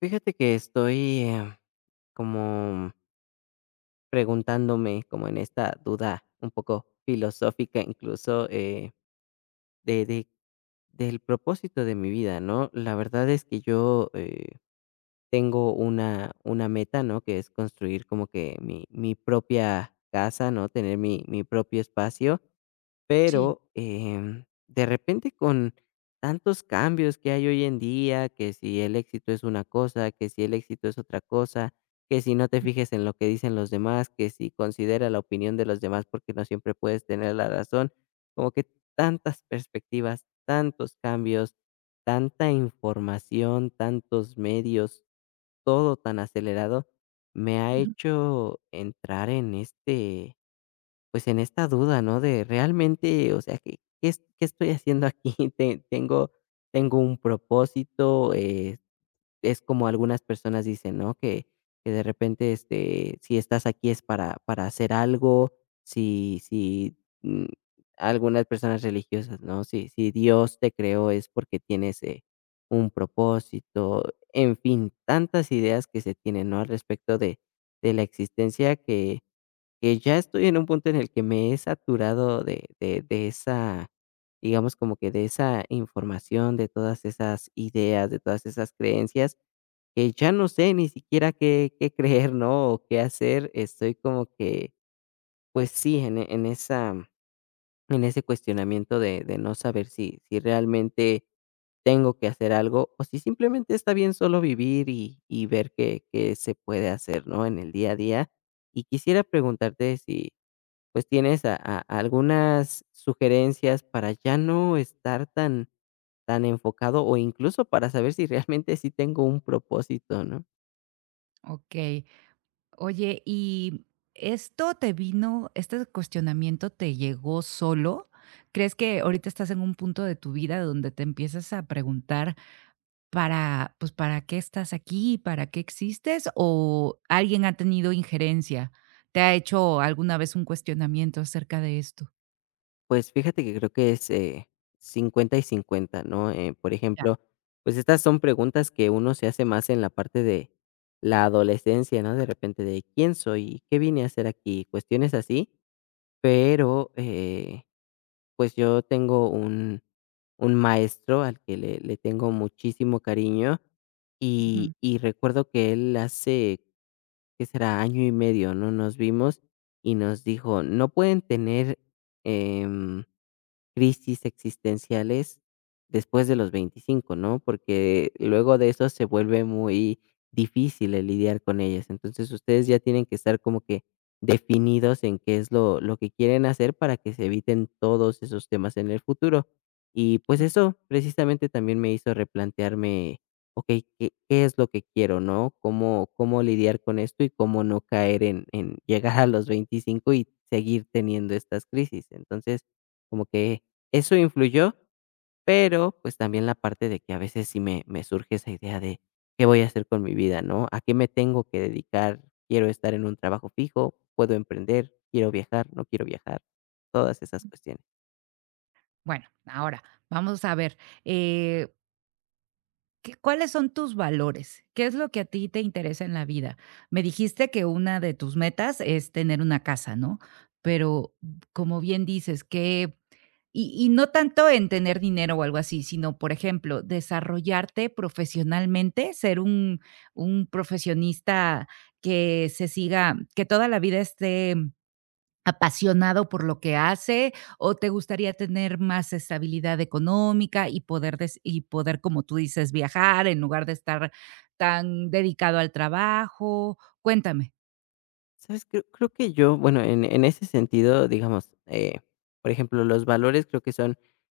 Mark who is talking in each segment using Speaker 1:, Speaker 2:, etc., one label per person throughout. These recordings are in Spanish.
Speaker 1: Fíjate que estoy em, como preguntándome, como en esta duda un poco filosófica, incluso, eh, de de del propósito de mi vida, ¿no? La verdad es que yo, eh, tengo una una meta, ¿no?, que es construir como que mi mi propia casa, ¿no?, tener mi mi propio espacio.
Speaker 2: Sí.
Speaker 1: Pero, em, de repente, con tantos cambios que hay hoy en día, que si el éxito es una cosa, que si el éxito es otra cosa, que si no te fijes en lo que dicen los demás, que si considera la opinión de los demás, porque no siempre puedes tener la razón, como que tantas perspectivas, tantos cambios, tanta información, tantos medios, todo tan acelerado, me ha
Speaker 2: Ujú.
Speaker 1: hecho entrar en este, pues, en esta duda, ¿no?, de realmente, o sea, ¿qué qué es qué estoy haciendo aquí? ¿Te tengo tengo un propósito? Eh, es como algunas personas dicen, ¿no? Que que, de repente, este, si estás aquí es para para hacer algo, si si, mm, algunas personas religiosas, ¿no?, si si Dios te creó es porque tienes, eh, un propósito, en fin. Tantas ideas que se tienen, ¿no?, al respecto de de la existencia, que que ya estoy en un punto en el que me he saturado de de de esa, digamos, como que de esa información, de todas esas ideas, de todas esas creencias, que ya no sé ni siquiera qué qué creer, ¿no?, o qué hacer. Estoy como que pues sí, en en esa en ese cuestionamiento de de no saber si si realmente tengo que hacer algo, o si simplemente está bien solo vivir y y ver qué qué se puede hacer, ¿no?, en el día a día. Y quisiera preguntarte si, pues, tienes a a algunas sugerencias para ya no estar tan tan enfocado o incluso para saber si realmente sí tengo un propósito, ¿no?
Speaker 2: Okey. Oye, ¿y esto te vino este cuestionamiento te llegó solo? ¿Crees que ahorita estás en un punto de tu vida donde te empiezas a preguntar para, pues, para qué estás aquí, para qué existes, o alguien ha tenido injerencia? ¿Te ha hecho alguna vez un cuestionamiento acerca de esto?
Speaker 1: Pues, fíjate que creo que es, eh, 50 y 50, ¿no?, eh, por
Speaker 2: Ya.
Speaker 1: ejemplo, pues, estas son preguntas que uno se hace más en la parte de la adolescencia, ¿no? De repente, de: "¿Quién soy? ¿Qué vine a hacer aquí?", cuestiones así, pero, eh, pues, yo tengo un un maestro al que le le tengo muchísimo cariño y
Speaker 2: Ujú.
Speaker 1: y recuerdo que él hace, ¿qué será?, año y medio, ¿no?, nos vimos y nos dijo: "No pueden tener, em, crisis existenciales después de los 25, ¿no? Porque luego de eso se vuelve muy difícil el lidiar con ellas. Entonces, ustedes ya tienen que estar como que definidos en qué es lo lo que quieren hacer para que se eviten todos esos temas en el futuro". Y, pues,
Speaker 2: Okey.
Speaker 1: eso precisamente, también me hizo replantearme: "Okey, ¿qué qué es lo que quiero, no? ¿Cómo cómo lidiar con esto y cómo no caer en en llegar a los 25 y seguir teniendo estas crisis?" Entonces, como que eso influyó, pero, pues, también la parte de que a veces sí me me surge esa idea de: "¿Qué voy a hacer con mi vida, no? ¿A qué me tengo que dedicar? ¿Quiero estar en un trabajo fijo? ¿Puedo emprender? ¿Quiero viajar, no quiero viajar?" Todas esas
Speaker 2: Ujú.
Speaker 1: cuestiones.
Speaker 2: Bueno, ahora, vamos a ver, eh ¿qué cuáles son tus valores? ¿Qué es lo que a ti te interesa en la vida? Me dijiste que una de tus metas es tener una casa, ¿no?, pero como bien dices que y y no tanto en tener dinero o algo así, sino, por ejemplo, desarrollarte profesionalmente, ser un un profesionista que se siga que toda la vida esté apasionado por lo que hace o te gustaría tener más estabilidad económica y poder des y poder, como tú dices viajar en lugar de estar tan dedicado al trabajo, cuéntame.
Speaker 1: Sabes, cre creo que yo, bueno, en en ese sentido, digamos, eh, por ejemplo, los valores creo que son,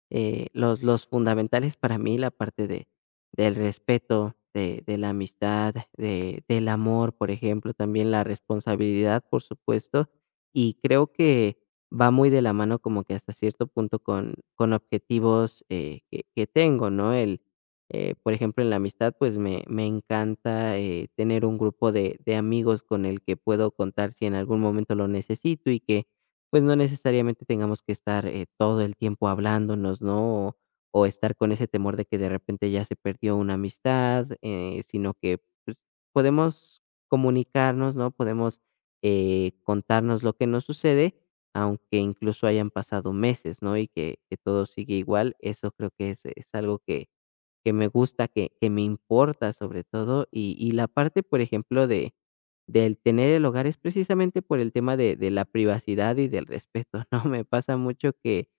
Speaker 1: eh, los los fundamentales para mí, la parte de del respeto, de de la amistad, de del amor, por ejemplo, también la responsabilidad, por supuesto, y creo que va muy de la mano como que hasta cierto punto con con objetivos, eh, que que tengo, ¿no?, el, eh, por ejemplo, en la amistad, pues me me encanta, eh, tener un grupo de de amigos con el que puedo contar si en algún momento lo necesito y que, pues, no necesariamente tengamos que estar, eh, todo el tiempo hablándonos, ¿no?, o o estar con ese temor de que de repente ya se perdió una amistad, eh, sino que, pues, podemos comunicarnos, ¿no?, podemos, eh, contarnos lo que nos sucede, aunque incluso hayan pasado meses, ¿no?, y que que todo sigue igual, eso creo que es es algo que que me gusta, que que me importa, sobre todo y y la parte, por ejemplo, de del tener el hogar es precisamente por el tema de de la privacidad y del respeto, ¿no?, me pasa mucho que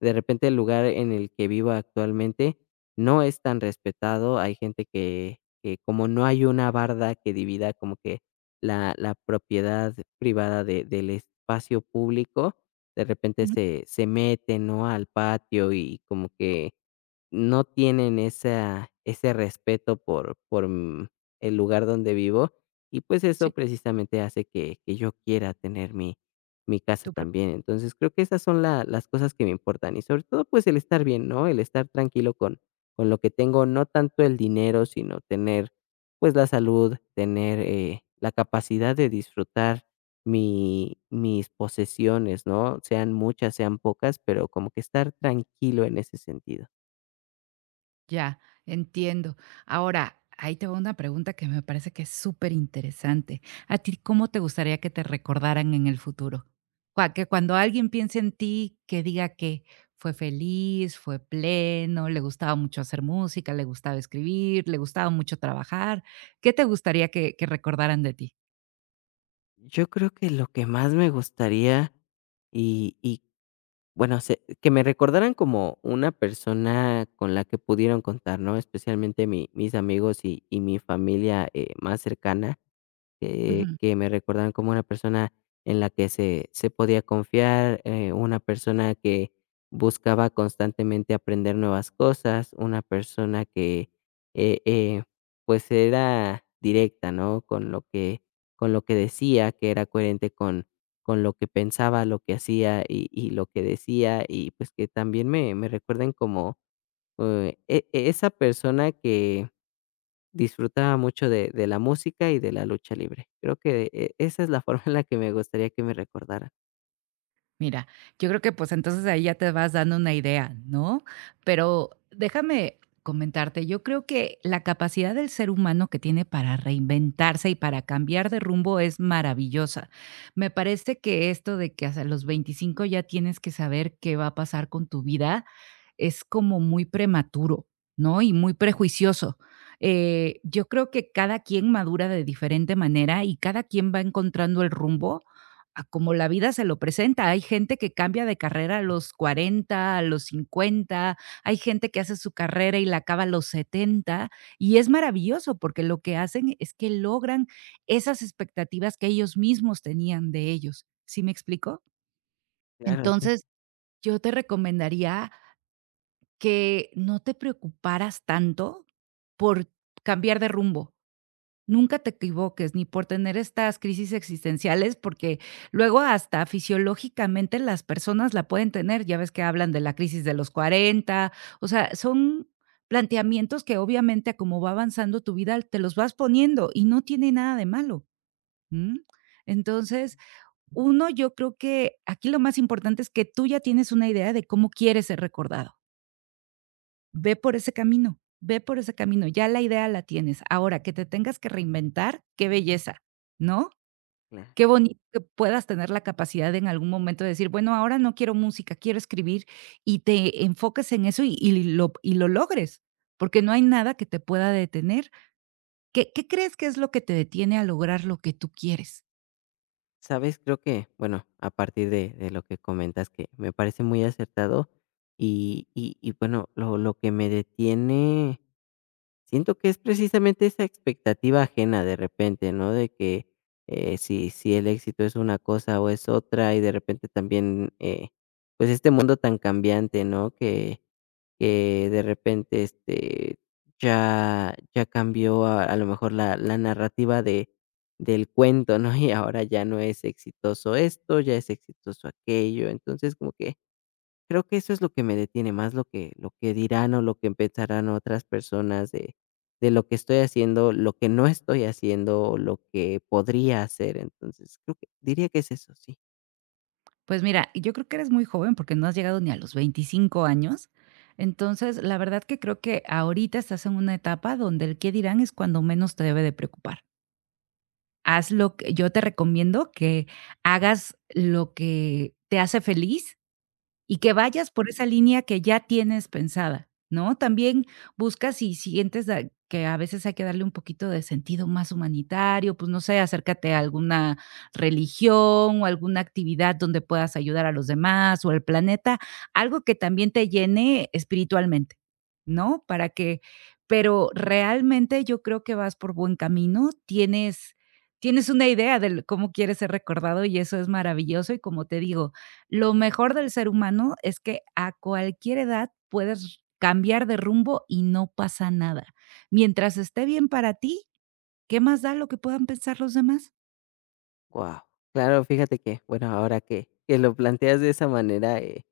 Speaker 1: de repente el lugar en el que vivo actualmente, no es tan respetado, hay gente que que como no hay una barda que divida como que la la propiedad privada de del espacio público, de repente
Speaker 2: Ujú.
Speaker 1: se se mete, ¿no?, al patio y como que no tienen esa ese respeto por por mm, el lugar donde vivo y pues, eso
Speaker 2: Sí.
Speaker 1: precisamente hace que que yo quiera tener mi mi casa
Speaker 2: Tu pro
Speaker 1: también, entonces creo que esas son las las cosas que me importan y sobre todo, pues, el estar bien, ¿no?, el estar tranquilo con con lo que tengo, no tanto el dinero, sino tener, pues la salud, tener, eh, la capacidad de disfrutar mi mis posesiones, ¿no?, sean muchas, sean pocas, pero como que estar tranquilo en ese sentido.
Speaker 2: Ya. Entiendo. Ahora, ahí te va una pregunta que me parece que es súper interesante, ¿a ti cómo te gustaría que te recordaran en el futuro?, cua que cuando alguien piense en ti que diga, ¿qué? Fue feliz, fue pleno, le gustaba mucho hacer música, le gustaba escribir, le gustaba mucho trabajar, ¿qué te gustaría que que recordaran de ti?
Speaker 1: Yo creo que lo que más me gustaría y y bueno, sé que me recordaran como una persona con la que pudieron contar, ¿no?, especialmente mi mis amigos y y mi familia, eh, más cercana, eh,
Speaker 2: Ujú.
Speaker 1: que me recordaran como una persona en la que se se podía confiar, eh, una persona que buscaba constantemente aprender nuevas cosas, una persona que eh eh pues, era directa, ¿no?, con lo que con lo que decía, que era coherente con con lo que pensaba, lo que hacía y y lo que decía y pues, que también me me recuerden como eh, e e esa persona que disfrutaba mucho de de la música y de la lucha libre. Creo que e esa es la forma en la que me gustaría que me recordaran.
Speaker 2: Mira, yo creo que, pues, entonces ahí ya te vas dando una idea, ¿no?, pero déjame comentarte, yo creo que la capacidad del ser humano que tiene para reinventarse y para cambiar de rumbo es maravillosa, me parece que esto de que hasta los 25 ya tienes que saber qué va a pasar con tu vida, es como muy prematuro, ¿no?, y muy prejuicioso, eh, yo creo que cada quien madura de diferente manera y cada quien va encontrando el rumbo a como la vida se lo presenta, hay gente que cambia de carrera a los 40, a los 50, hay gente que hace su carrera y la acaba a los 70 y es maravilloso, porque lo que hacen es que logran esas expectativas que ellos mismos tenían de ellos, ¿sí me explicó?
Speaker 1: Claro, sí.
Speaker 2: Entonces yo te recomendaría que no te preocuparas tanto por cambiar de rumbo, nunca te equivoques ni por tener estas crisis existenciales, porque luego hasta fisiológicamente las personas la pueden tener, ya ves que hablan de la crisis de los 40, o sea, son planteamientos que, obviamente, a como va avanzando tu vida, te los vas poniendo y no tiene nada de malo, ¿mm? Entonces, uno, yo creo que aquí lo más importante es que tú ya tienes una idea de cómo quieres ser recordado. Ve por ese camino ve por ese camino, ya la idea la tienes, ahora, ¿qué te tengas que reinventar? Qué belleza, ¿no?
Speaker 1: Na
Speaker 2: Qué bonito que puedas tener la capacidad en algún momento de decir: "Bueno, ahora no quiero música, quiero escribir". Y te enfoques en eso y y lo y lo logres, porque no hay nada que te pueda detener, ¿qué qué crees que es lo que te detiene a lograr lo que tú quieres?
Speaker 1: ¿Sabes? Creo que, bueno, a partir de de lo que comentas que, me parece muy acertado y y y bueno, lo lo que me detiene siento que es precisamente esa expectativa ajena de repente, ¿no? De que, eh, si si el éxito es una cosa o es otra y de repente también, eh, pues, este mundo tan cambiante, ¿no? Que, eh, de repente, este, ya ya cambió a lo mejor la la narrativa de del cuento, ¿no? Y ahora ya no es exitoso esto, ya es exitoso aquello. Entonces, como que, creo que eso es lo que me detiene más lo que lo que dirán o lo que pensarán otras personas de de lo que estoy haciendo, lo que no estoy haciendo, lo que podría hacer, entonces, creo que diría que es eso, sí.
Speaker 2: Pues mira, yo creo que eres muy joven, porque no has llegado ni a los 25 años. Entonces. la verdad que creo que ahorita estás en una etapa donde el "¿qué dirán?", es cuando menos te debe de preocupar. Haz lo que yo te recomiendo que hagas lo que te hace feliz, y que vayas por esa línea que ya tienes pensada, ¿no?, también busca sí sientes da que a veces hay que darle un poquito de sentido más humanitario, pues, no sé, acércate a alguna religión o alguna actividad donde puedas ayudar a los demás o al planeta, algo que también te llene espiritualmente, ¿no?, para que pero realmente yo creo que vas por buen camino. Tienes tienes una idea del cómo quieres ser recordado y eso es maravilloso y como te digo, lo mejor del ser humano es que a cualquier edad puedes r cambiar de rumbo y no pasa nada, mientras esté bien para ti, ¿qué más da lo que puedan pensar los demás?
Speaker 1: Guau, claro. Fíjate que bueno, ahora que que lo planteas de esa manera, eh,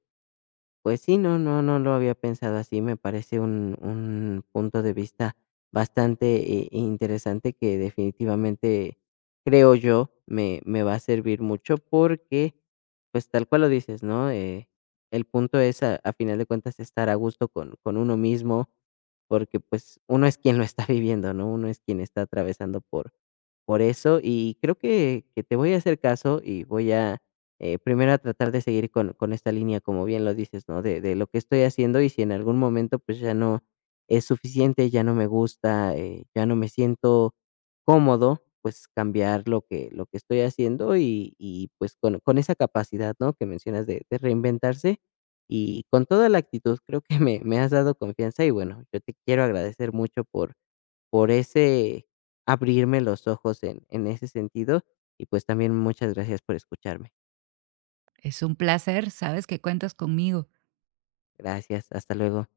Speaker 1: pues sí, no no no lo había pensado así. Me parece un un punto de vista bastante, eh, interesante que definitivamente, creo yo, me me va a servir mucho porque, pues, tal cual lo dices, ¿no?, eh, el punto es a al final de cuentas estar a gusto con con uno mismo porque, pues, uno es quien lo está viviendo, ¿no? Uno es quien está atravesando por por eso y creo que que te voy a hacer caso y voy a, eh, primero a tratar de seguir con con esta línea, como bien lo dices, ¿no?, de de lo que estoy haciendo y si en algún momento, pues, ya no es suficiente, ya no me gusta, eh, ya no me siento cómodo, pues, cambiar lo que lo que estoy haciendo y y pues con con esa capacidad, ¿no?, que mencionas de de reinventarse y con toda la actitud, creo que me me has dado confianza y bueno, yo te quiero agradecer mucho por por ese abrirme los ojos en en ese sentido y pues, también muchas gracias por escucharme.
Speaker 2: Es un placer. Sabes que cuentas conmigo.
Speaker 1: Gracias, hasta luego.